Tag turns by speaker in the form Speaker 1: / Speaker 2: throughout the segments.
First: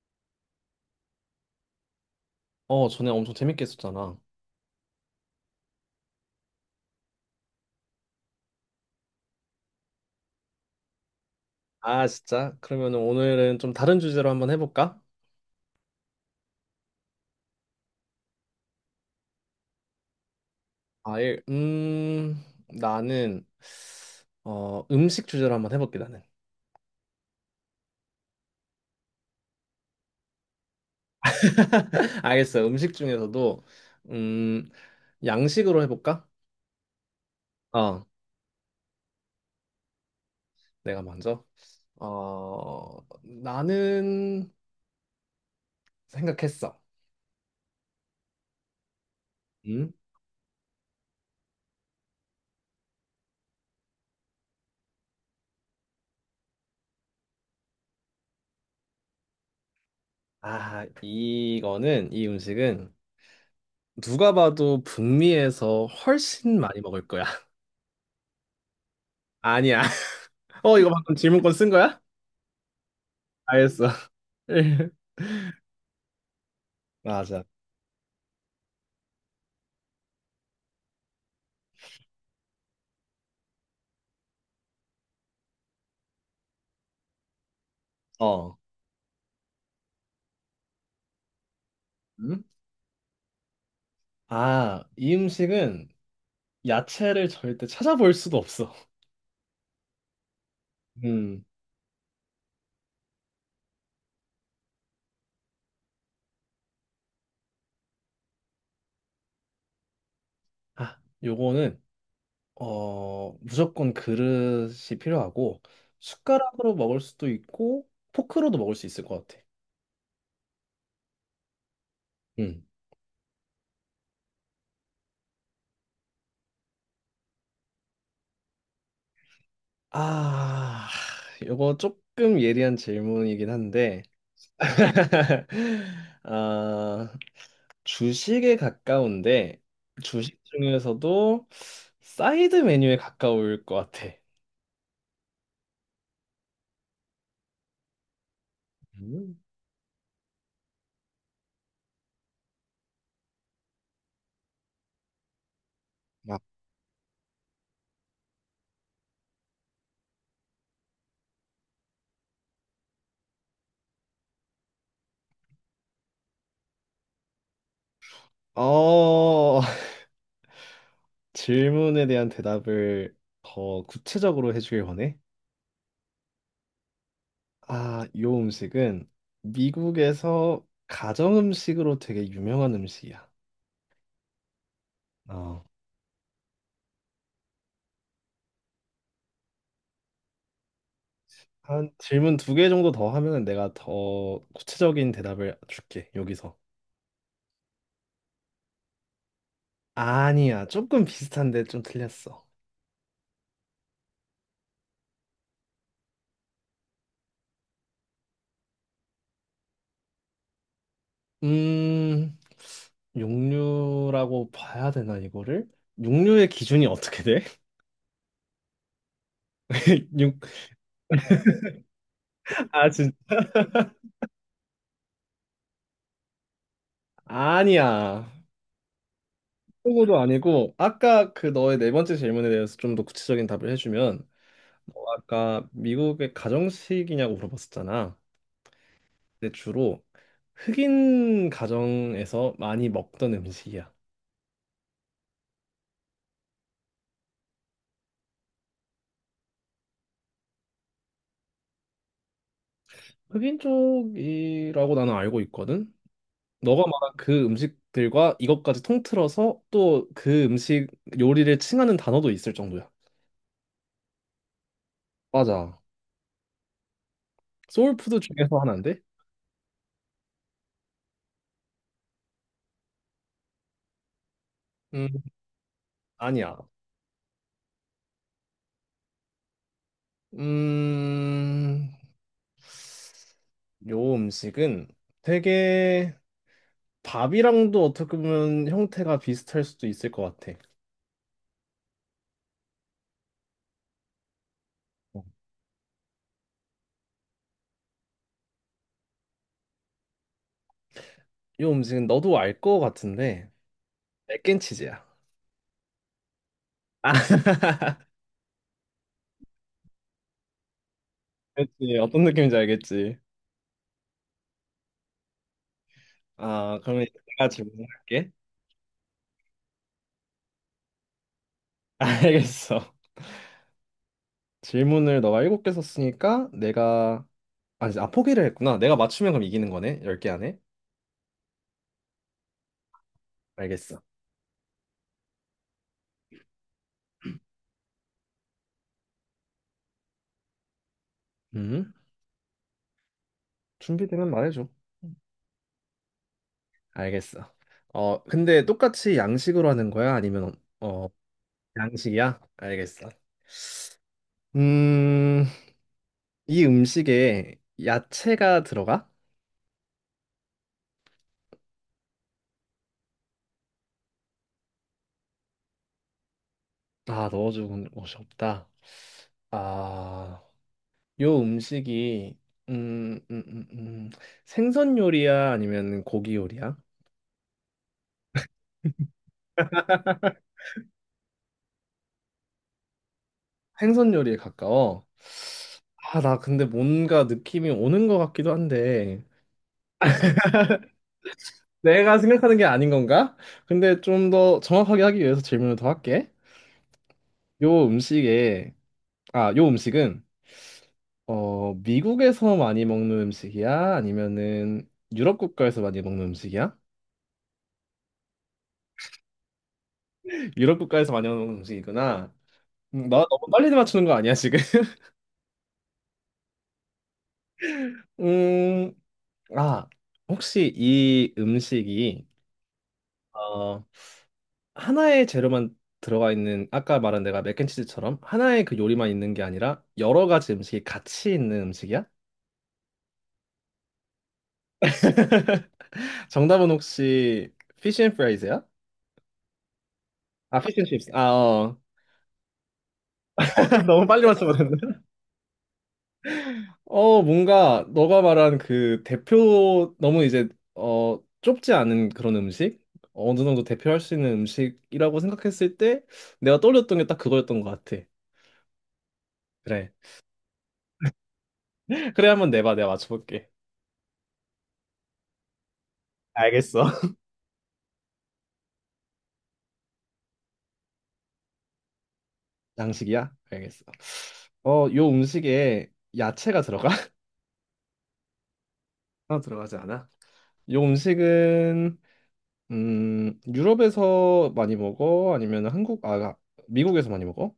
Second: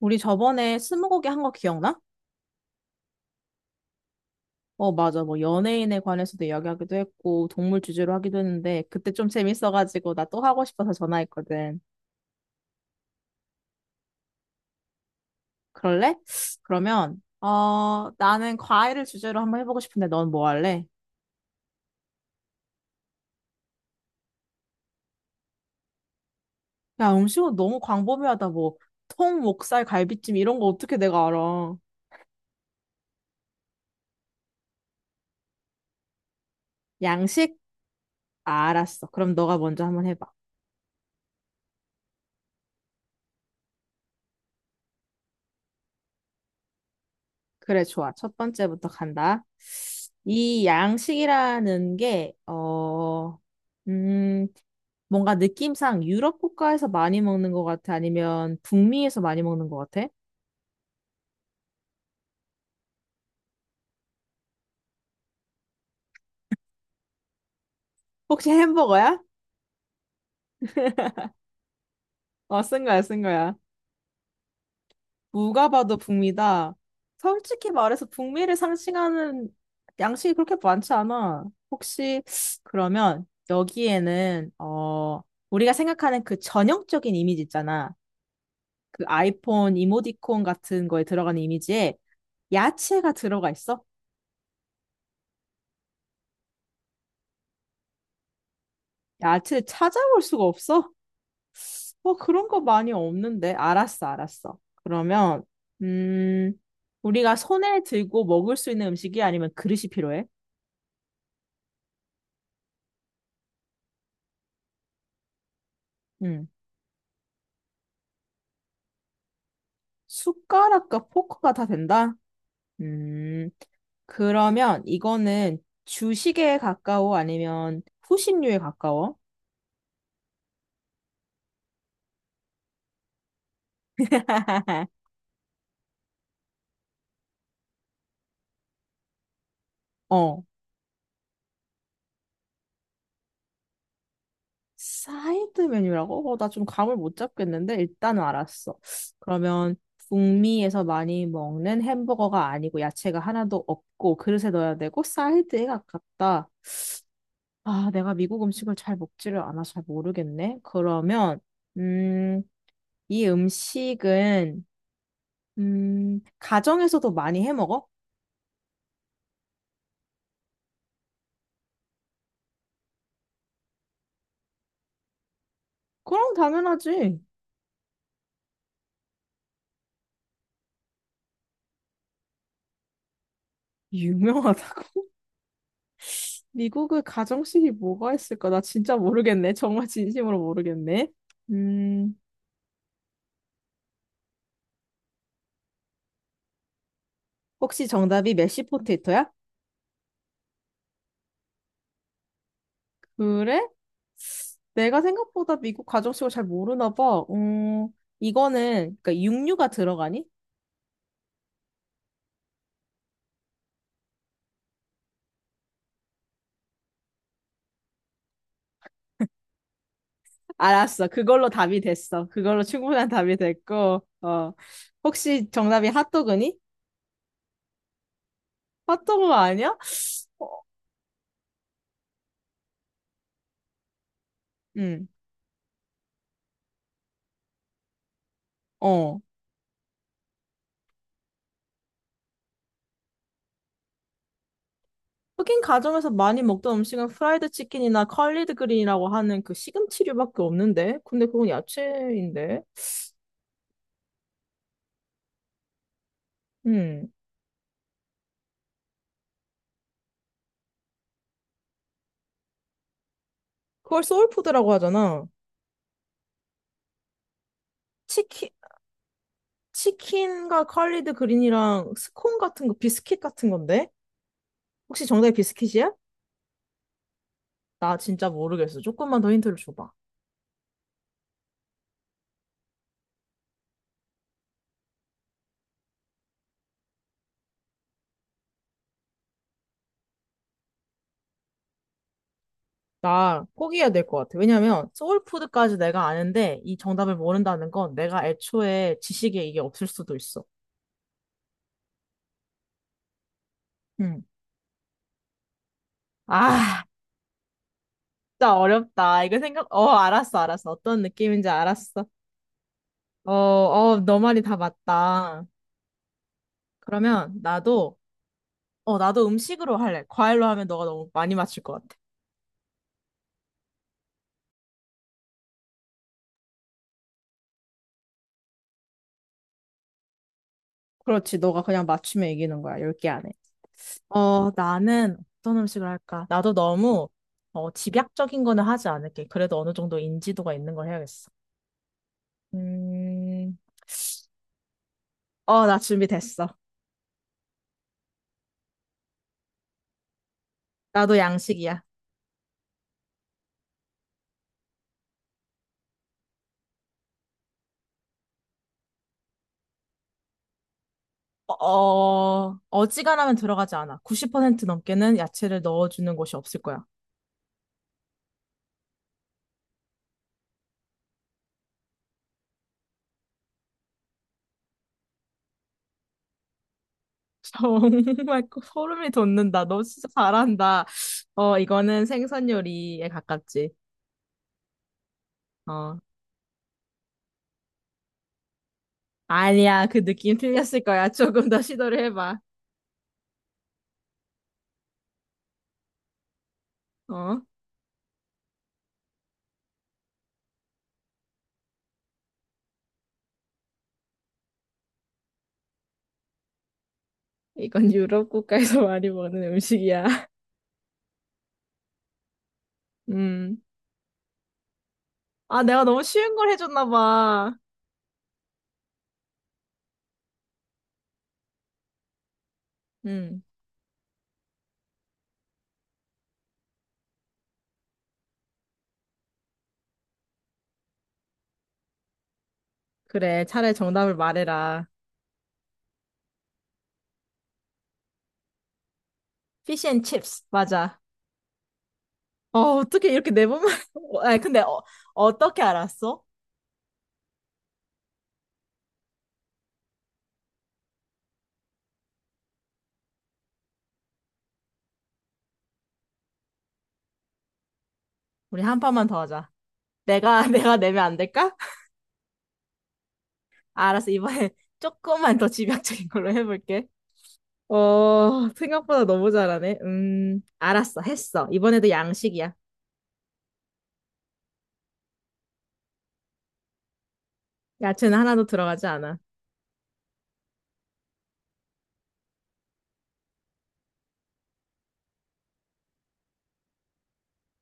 Speaker 1: 우리 저번에 스무고개 한 거 기억나?
Speaker 2: 어, 전에 엄청 재밌게 했었잖아.
Speaker 1: 어, 맞아. 뭐 연예인에 관해서도 이야기하기도 했고 동물 주제로 하기도 했는데 그때 좀 재밌어가지고 나 또 하고 싶어서 전화했거든.
Speaker 2: 아, 진짜? 그러면 오늘은 좀 다른 주제로 한번 해볼까?
Speaker 1: 그럴래? 그러면 나는 과일을 주제로 한번 해보고 싶은데 넌 뭐 할래?
Speaker 2: 아, 예. 나는, 음식 주제로 한번 해볼게, 나는.
Speaker 1: 야 음식은 너무 광범위하다. 뭐 통, 목살, 갈비찜 이런 거 어떻게 내가 알아?
Speaker 2: 알겠어. 음식 중에서도, 음, 양식으로 해볼까?
Speaker 1: 양식?
Speaker 2: 어,
Speaker 1: 아, 알았어. 그럼 너가 먼저 한번 해봐.
Speaker 2: 내가 먼저. 어, 나는 생각했어.
Speaker 1: 그래, 좋아. 첫 번째부터 간다.
Speaker 2: 음?
Speaker 1: 이 양식이라는 게, 음, 뭔가 느낌상 유럽 국가에서 많이 먹는 것 같아? 아니면 북미에서 많이 먹는 것 같아?
Speaker 2: 아, 이 음식은 누가 봐도 북미에서 훨씬 많이 먹을 거야.
Speaker 1: 혹시 햄버거야?
Speaker 2: 아니야. 어, 이거 방금 질문권 쓴 거야?
Speaker 1: 어, 쓴 거야, 쓴 거야.
Speaker 2: 알겠어.
Speaker 1: 누가 봐도 북미다.
Speaker 2: 맞아.
Speaker 1: 솔직히 말해서 북미를 상징하는 양식이 그렇게 많지 않아. 혹시, 그러면 여기에는, 어, 우리가 생각하는 그 전형적인 이미지 있잖아.
Speaker 2: 어.
Speaker 1: 그 아이폰 이모티콘 같은 거에 들어가는 이미지에
Speaker 2: 음?
Speaker 1: 야채가 들어가 있어?
Speaker 2: 아, 이 음식은 야채를 절대 찾아볼 수도 없어.
Speaker 1: 야채 찾아볼 수가 없어?
Speaker 2: 음.
Speaker 1: 뭐 그런 거 많이 없는데. 알았어, 알았어. 그러면, 음, 우리가 손에 들고 먹을 수 있는 음식이 아니면 그릇이 필요해?
Speaker 2: 아, 요거는 무조건 그릇이 필요하고
Speaker 1: 음,
Speaker 2: 숟가락으로 먹을 수도 있고 포크로도 먹을 수 있을 것 같아.
Speaker 1: 숟가락과 포크가 다 된다?
Speaker 2: 음.
Speaker 1: 음, 그러면 이거는 주식에 가까워 아니면 후식류에 가까워?
Speaker 2: 아, 요거 조금 예리한 질문이긴 한데 아, 주식에 가까운데 주식
Speaker 1: 어.
Speaker 2: 중에서도 사이드 메뉴에 가까울 것 같아.
Speaker 1: 사이드 메뉴라고? 어, 나 좀 감을 못 잡겠는데 일단은 알았어.
Speaker 2: 음.
Speaker 1: 그러면 북미에서 많이 먹는 햄버거가 아니고 야채가 하나도 없고 그릇에 넣어야 되고 사이드에
Speaker 2: 막,
Speaker 1: 가깝다. 아, 내가 미국 음식을 잘 먹지를 않아 잘 모르겠네. 그러면 음, 이 음식은 가정에서도 많이 해 먹어?
Speaker 2: 어, 질문에 대한 대답을 더 구체적으로 해주길 원해.
Speaker 1: 그럼 당연하지.
Speaker 2: 아, 이 음식은 미국에서 가정 음식으로 되게 유명한 음식이야.
Speaker 1: 유명하다고?
Speaker 2: 어,
Speaker 1: 미국의 가정식이 뭐가 있을까? 나 진짜 모르겠네. 정말 진심으로 모르겠네.
Speaker 2: 한
Speaker 1: 음,
Speaker 2: 질문 2개 정도 더 하면 내가 더 구체적인 대답을 줄게, 여기서.
Speaker 1: 혹시 정답이 메쉬 포테이토야?
Speaker 2: 아니야. 조금 비슷한데 좀 틀렸어.
Speaker 1: 그래? 내가 생각보다 미국 가정식을 잘 모르나 봐. 이거는 그러니까 육류가 들어가니?
Speaker 2: 음, 육류라고 봐야 되나, 이거를? 육류의 기준이 어떻게 돼? 육,
Speaker 1: 알았어. 그걸로 답이 됐어. 그걸로
Speaker 2: 아,
Speaker 1: 충분한
Speaker 2: 진
Speaker 1: 답이 됐고. 어. 혹시 정답이 핫도그니?
Speaker 2: 아니야.
Speaker 1: 핫도그 아니야?
Speaker 2: 그거도 아니고, 아까 그 너의 네 번째 질문에 대해서 좀 더 구체적인 답을 해주면, 너
Speaker 1: 응.
Speaker 2: 아까 미국의 가정식이냐고 물어봤었잖아.
Speaker 1: 어.
Speaker 2: 근데 주로 흑인 가정에서 많이 먹던 음식이야.
Speaker 1: 흑인 가정에서 많이 먹던 음식은 프라이드 치킨이나 컬리드 그린이라고 하는 그 시금치류밖에 없는데? 근데 그건 야채인데?
Speaker 2: 흑인 쪽이라고 나는 알고 있거든. 너가
Speaker 1: 음.
Speaker 2: 말한 그 음식들과 이것까지 통틀어서 또 그 음식 요리를 칭하는 단어도 있을 정도야.
Speaker 1: 그걸 소울푸드라고 하잖아.
Speaker 2: 맞아. 소울푸드
Speaker 1: 치킨
Speaker 2: 중에서 하나인데?
Speaker 1: 치킨과 컬리드 그린이랑 스콘 같은 거, 비스킷 같은 건데? 혹시
Speaker 2: 음,
Speaker 1: 정답이 비스킷이야?
Speaker 2: 아니야.
Speaker 1: 나 진짜 모르겠어. 조금만 더 힌트를 줘봐.
Speaker 2: 음, 요 음식은 되게 밥이랑도 어떻게 보면 형태가 비슷할 수도 있을 것 같아.
Speaker 1: 나 포기해야 될 것 같아. 왜냐면
Speaker 2: 어.
Speaker 1: 소울푸드까지 내가 아는데 이 정답을 모른다는 건 내가 애초에 지식에 이게 없을 수도 있어.
Speaker 2: 요 음식은 너도 알 것 같은데,
Speaker 1: 음.
Speaker 2: 맥앤치즈야.
Speaker 1: 아,
Speaker 2: 아,
Speaker 1: 진짜 어렵다. 알았어, 알았어. 어떤 느낌인지
Speaker 2: 그렇지.
Speaker 1: 알았어.
Speaker 2: 어떤 느낌인지 알겠지.
Speaker 1: 어, 어, 너 말이 다 맞다.
Speaker 2: 아, 그러면
Speaker 1: 그러면
Speaker 2: 내가
Speaker 1: 나도,
Speaker 2: 질문할게.
Speaker 1: 나도 음식으로 할래. 과일로 하면 너가 너무 많이 맞출 것 같아.
Speaker 2: 알겠어. 질문을 너가 7개 썼으니까 내가 아니, 포기를 했구나. 내가 맞추면 그럼 이기는 거네. 10개 안에.
Speaker 1: 그렇지. 너가 그냥 맞추면 이기는 거야. 10개 안에.
Speaker 2: 알겠어.
Speaker 1: 어, 나는 어떤 음식을 할까? 집약적인 거는 하지 않을게. 그래도 어느 정도 인지도가 있는 걸 해야겠어.
Speaker 2: 음.
Speaker 1: 음,
Speaker 2: 준비되면 말해줘.
Speaker 1: 어, 나 준비됐어.
Speaker 2: 알겠어. 근데 똑같이 양식으로 하는 거야? 아니면 어
Speaker 1: 나도 양식이야.
Speaker 2: 양식이야? 알겠어. 음. 이 음식에 야채가 들어가?
Speaker 1: 어, 어, 어지간하면 들어가지 않아. 90% 넘게는 야채를 넣어주는 곳이 없을 거야.
Speaker 2: 아 넣어주는 곳이 없다. 아. 요 음식이 음, 음, 음, 음. 생선 요리야? 아니면 고기 요리야?
Speaker 1: 정말 소름이 돋는다. 너 진짜 잘한다. 어, 이거는 생선 요리에 가깝지.
Speaker 2: 생선 요리에 가까워.
Speaker 1: 어,
Speaker 2: 아, 나 근데 뭔가 느낌이 오는 것 같기도 한데
Speaker 1: 아니야. 그 느낌 틀렸을 거야. 조금 더 시도를
Speaker 2: 내가
Speaker 1: 해봐.
Speaker 2: 생각하는 게 아닌 건가? 근데 좀 더 정확하게 하기 위해서 질문을 더 할게.
Speaker 1: 어?
Speaker 2: 요 음식에 요 음식은 미국에서 많이 먹는 음식이야? 아니면은 유럽 국가에서 많이 먹는 음식이야?
Speaker 1: 이건 유럽 국가에서 많이 먹는 음식이야.
Speaker 2: 유럽 국가에서 많이 먹는 음식이구나. 나 너무
Speaker 1: 음.
Speaker 2: 빨리 맞추는 거 아니야, 지금?
Speaker 1: 아, 내가 너무 쉬운 걸 해줬나 봐.
Speaker 2: 음, 아, 혹시 이 음식이
Speaker 1: 음.
Speaker 2: 어, 하나의 재료만 들어가 있는 아까 말한 내가 맥앤치즈처럼 하나의 그 요리만 있는 게 아니라 여러 가지 음식이 같이 있는 음식이야?
Speaker 1: 그래, 차라리 정답을 말해라.
Speaker 2: 정답은 혹시 피쉬 앤 프라이즈야?
Speaker 1: 피쉬 앤 칩스.
Speaker 2: 아, 피쉬 앤
Speaker 1: 맞아.
Speaker 2: 칩스. 아, 어.
Speaker 1: 어, 어떻게 이렇게 내몸면
Speaker 2: 너무 빨리
Speaker 1: 아니, 근데
Speaker 2: 맞춰버렸네.
Speaker 1: 어, 어떻게 알았어?
Speaker 2: 뭔가 너가 말한 그 대표 너무 이제 좁지 않은 그런 음식? 어느 정도 대표할 수 있는 음식이라고 생각했을 때 내가 떠올렸던 게 딱 그거였던 것 같아.
Speaker 1: 우리 한 판만 더 하자.
Speaker 2: 그래.
Speaker 1: 내가 내가 내면 안 될까?
Speaker 2: 그래 한번 내봐. 내가 맞춰볼게.
Speaker 1: 아, 알았어. 이번에 조금만 더 집약적인 걸로 해볼게.
Speaker 2: 알겠어.
Speaker 1: 어, 생각보다 너무 잘하네. 알았어. 했어. 이번에도 양식이야.
Speaker 2: 양식이야? 알겠어. 어, 요 음식에 야채가 들어가?
Speaker 1: 야채는 하나도 들어가지 않아.
Speaker 2: 하나 들어가지 않아? 요 음식은 유럽에서 많이 먹어? 아니면 한국 아 미국에서 많이 먹어?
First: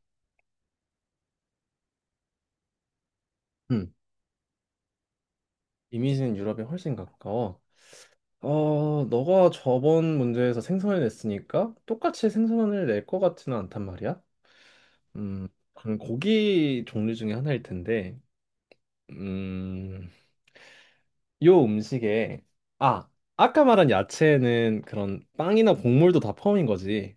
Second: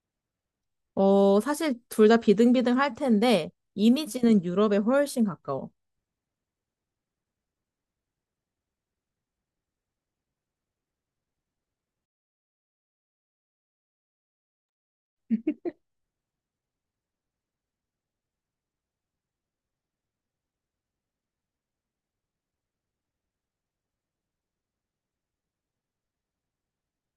Speaker 1: 어, 사실 둘 다 비등비등 할 텐데,
Speaker 2: 음.
Speaker 1: 이미지는 유럽에 훨씬 가까워.
Speaker 2: 이미지는 유럽에 훨씬 가까워. 어, 너가 저번 문제에서 생선을 냈으니까 똑같이 생선을 낼 것 같지는 않단 말이야. 음, 그럼 고기 종류 중에 하나일 텐데. 음. 요 음식에 아 아까 말한 야채는 그런 빵이나 곡물도 다 포함인 거지.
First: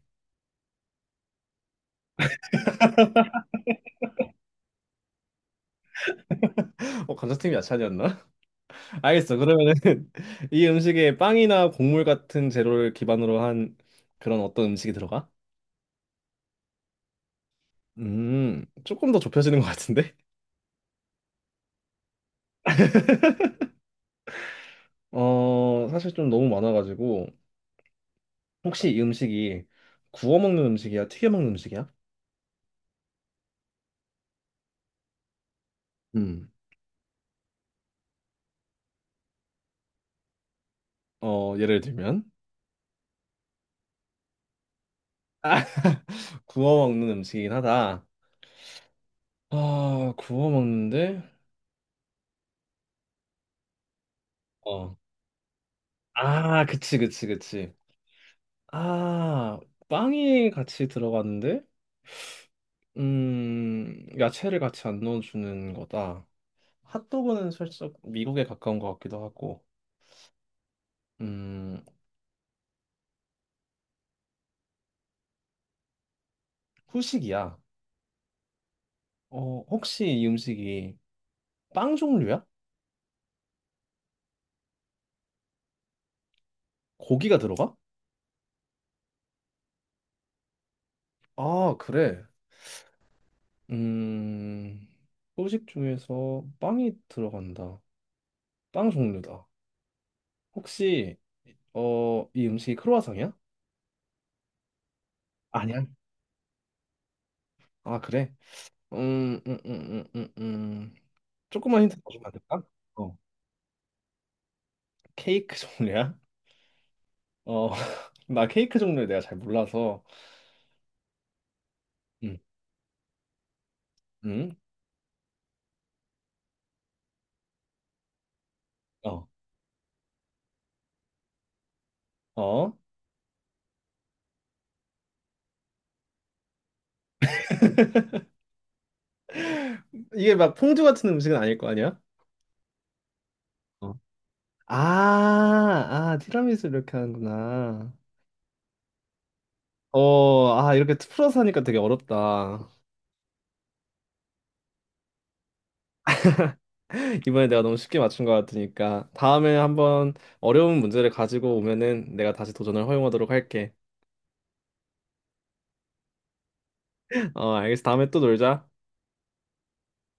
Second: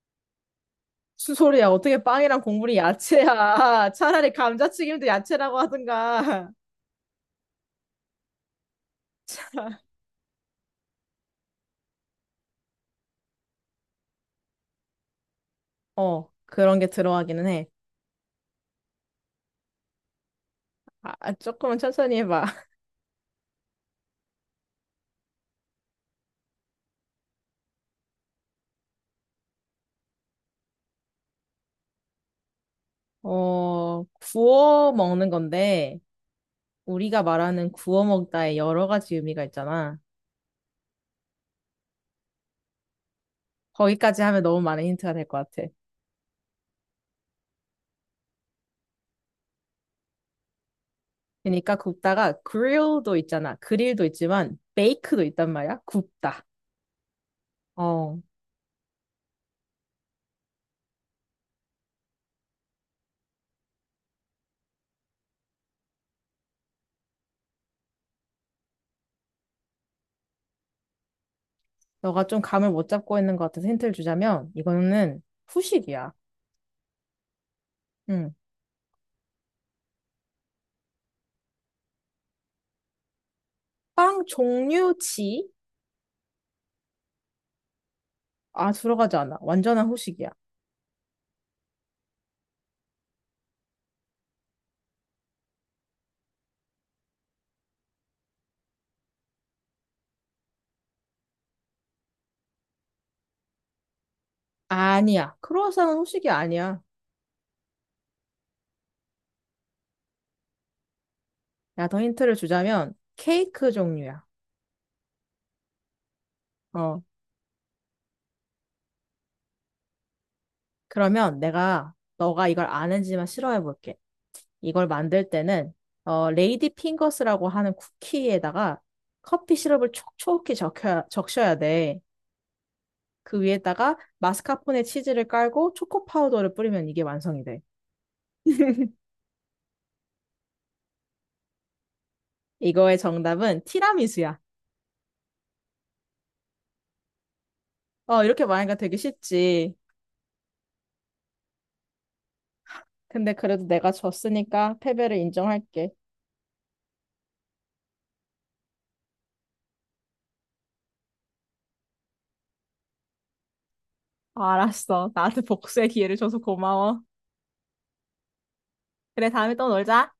Speaker 1: 무슨 소리야? 어떻게 빵이랑 국물이 야채야? 차라리 감자튀김도 야채라고 하든가.
Speaker 2: 감자튀김 야채 아니었나? 알겠어. 그러면은 이 음식에 빵이나 곡물 같은 재료를 기반으로 한 그런 어떤 음식이 들어가?
Speaker 1: 어, 그런 게 들어가기는 해.
Speaker 2: 조금 더 좁혀지는 것 같은데?
Speaker 1: 아, 아, 조금은 천천히 해봐.
Speaker 2: 사실 좀 너무 많아가지고 혹시 이 음식이 구워 먹는 음식이야? 튀겨 먹는 음식이야?
Speaker 1: 어, 구워 먹는 건데,
Speaker 2: 음.
Speaker 1: 우리가 말하는 구워 먹다의 여러 가지 의미가 있잖아.
Speaker 2: 예를 들면
Speaker 1: 거기까지 하면 너무 많은 힌트가 될 것 같아.
Speaker 2: 구워 먹는 음식이긴 하다. 아 구워 먹는데.
Speaker 1: 그러니까 굽다가 grill도 있잖아. 그릴도 있지만,
Speaker 2: 어.
Speaker 1: bake도 있단 말이야. 굽다.
Speaker 2: 아, 그치, 그치, 그치.
Speaker 1: 어,
Speaker 2: 아, 빵이 같이 들어갔는데, 야채를 같이 안 넣어주는 거다. 핫도그는 살짝 미국에 가까운 것 같기도 하고, 음,
Speaker 1: 너가 좀 감을 못 잡고 있는 것 같아서 힌트를 주자면 이거는 후식이야.
Speaker 2: 후식이야.
Speaker 1: 응.
Speaker 2: 혹시 이 음식이 빵 종류야?
Speaker 1: 빵 종류치?
Speaker 2: 고기가 들어가?
Speaker 1: 아, 들어가지 않아. 완전한 후식이야.
Speaker 2: 아, 그래. 음, 후식 중에서 빵이 들어간다. 빵 종류다. 혹시, 이 음식이 크로와상이야?
Speaker 1: 아니야.
Speaker 2: 아니야.
Speaker 1: 크루아상은 후식이 아니야.
Speaker 2: 아, 그래? 음, 음, 음, 음, 음, 음. 조금만
Speaker 1: 야,
Speaker 2: 힌트
Speaker 1: 더
Speaker 2: 더 주면 안
Speaker 1: 힌트를
Speaker 2: 될까?
Speaker 1: 주자면
Speaker 2: 어,
Speaker 1: 케이크 종류야.
Speaker 2: 케이크 종류야?
Speaker 1: 어.
Speaker 2: 어, 나 케이크 종류에 내가 잘 몰라서.
Speaker 1: 그러면 내가
Speaker 2: 음,
Speaker 1: 너가 이걸 아는지만 싫어해 볼게.
Speaker 2: 음,
Speaker 1: 이걸 만들 때는 레이디 핑거스라고 하는 쿠키에다가
Speaker 2: 어,
Speaker 1: 커피 시럽을 촉촉히 적셔야 돼.
Speaker 2: 어.
Speaker 1: 그 위에다가 마스카포네 치즈를 깔고 초코 파우더를 뿌리면 이게 완성이 돼.
Speaker 2: 이게 막 퐁듀 같은 음식은 아닐 거 아니야?
Speaker 1: 이거의 정답은
Speaker 2: 어.
Speaker 1: 티라미수야.
Speaker 2: 아, 아, 티라미수 이렇게 하는구나.
Speaker 1: 어, 이렇게 말하니까 되게 쉽지.
Speaker 2: 이렇게 풀어서 하니까 되게 어렵다.
Speaker 1: 근데 그래도 내가 졌으니까 패배를 인정할게.
Speaker 2: 이번에 내가 너무 쉽게 맞춘 것 같으니까 다음에 한번 어려운 문제를 가지고 오면은 내가 다시 도전을 허용하도록 할게.
Speaker 1: 알았어. 나한테 복수의 기회를 줘서 고마워.
Speaker 2: 어, 알겠어. 다음에 또 놀자.
Speaker 1: 그래, 다음에 또 놀자.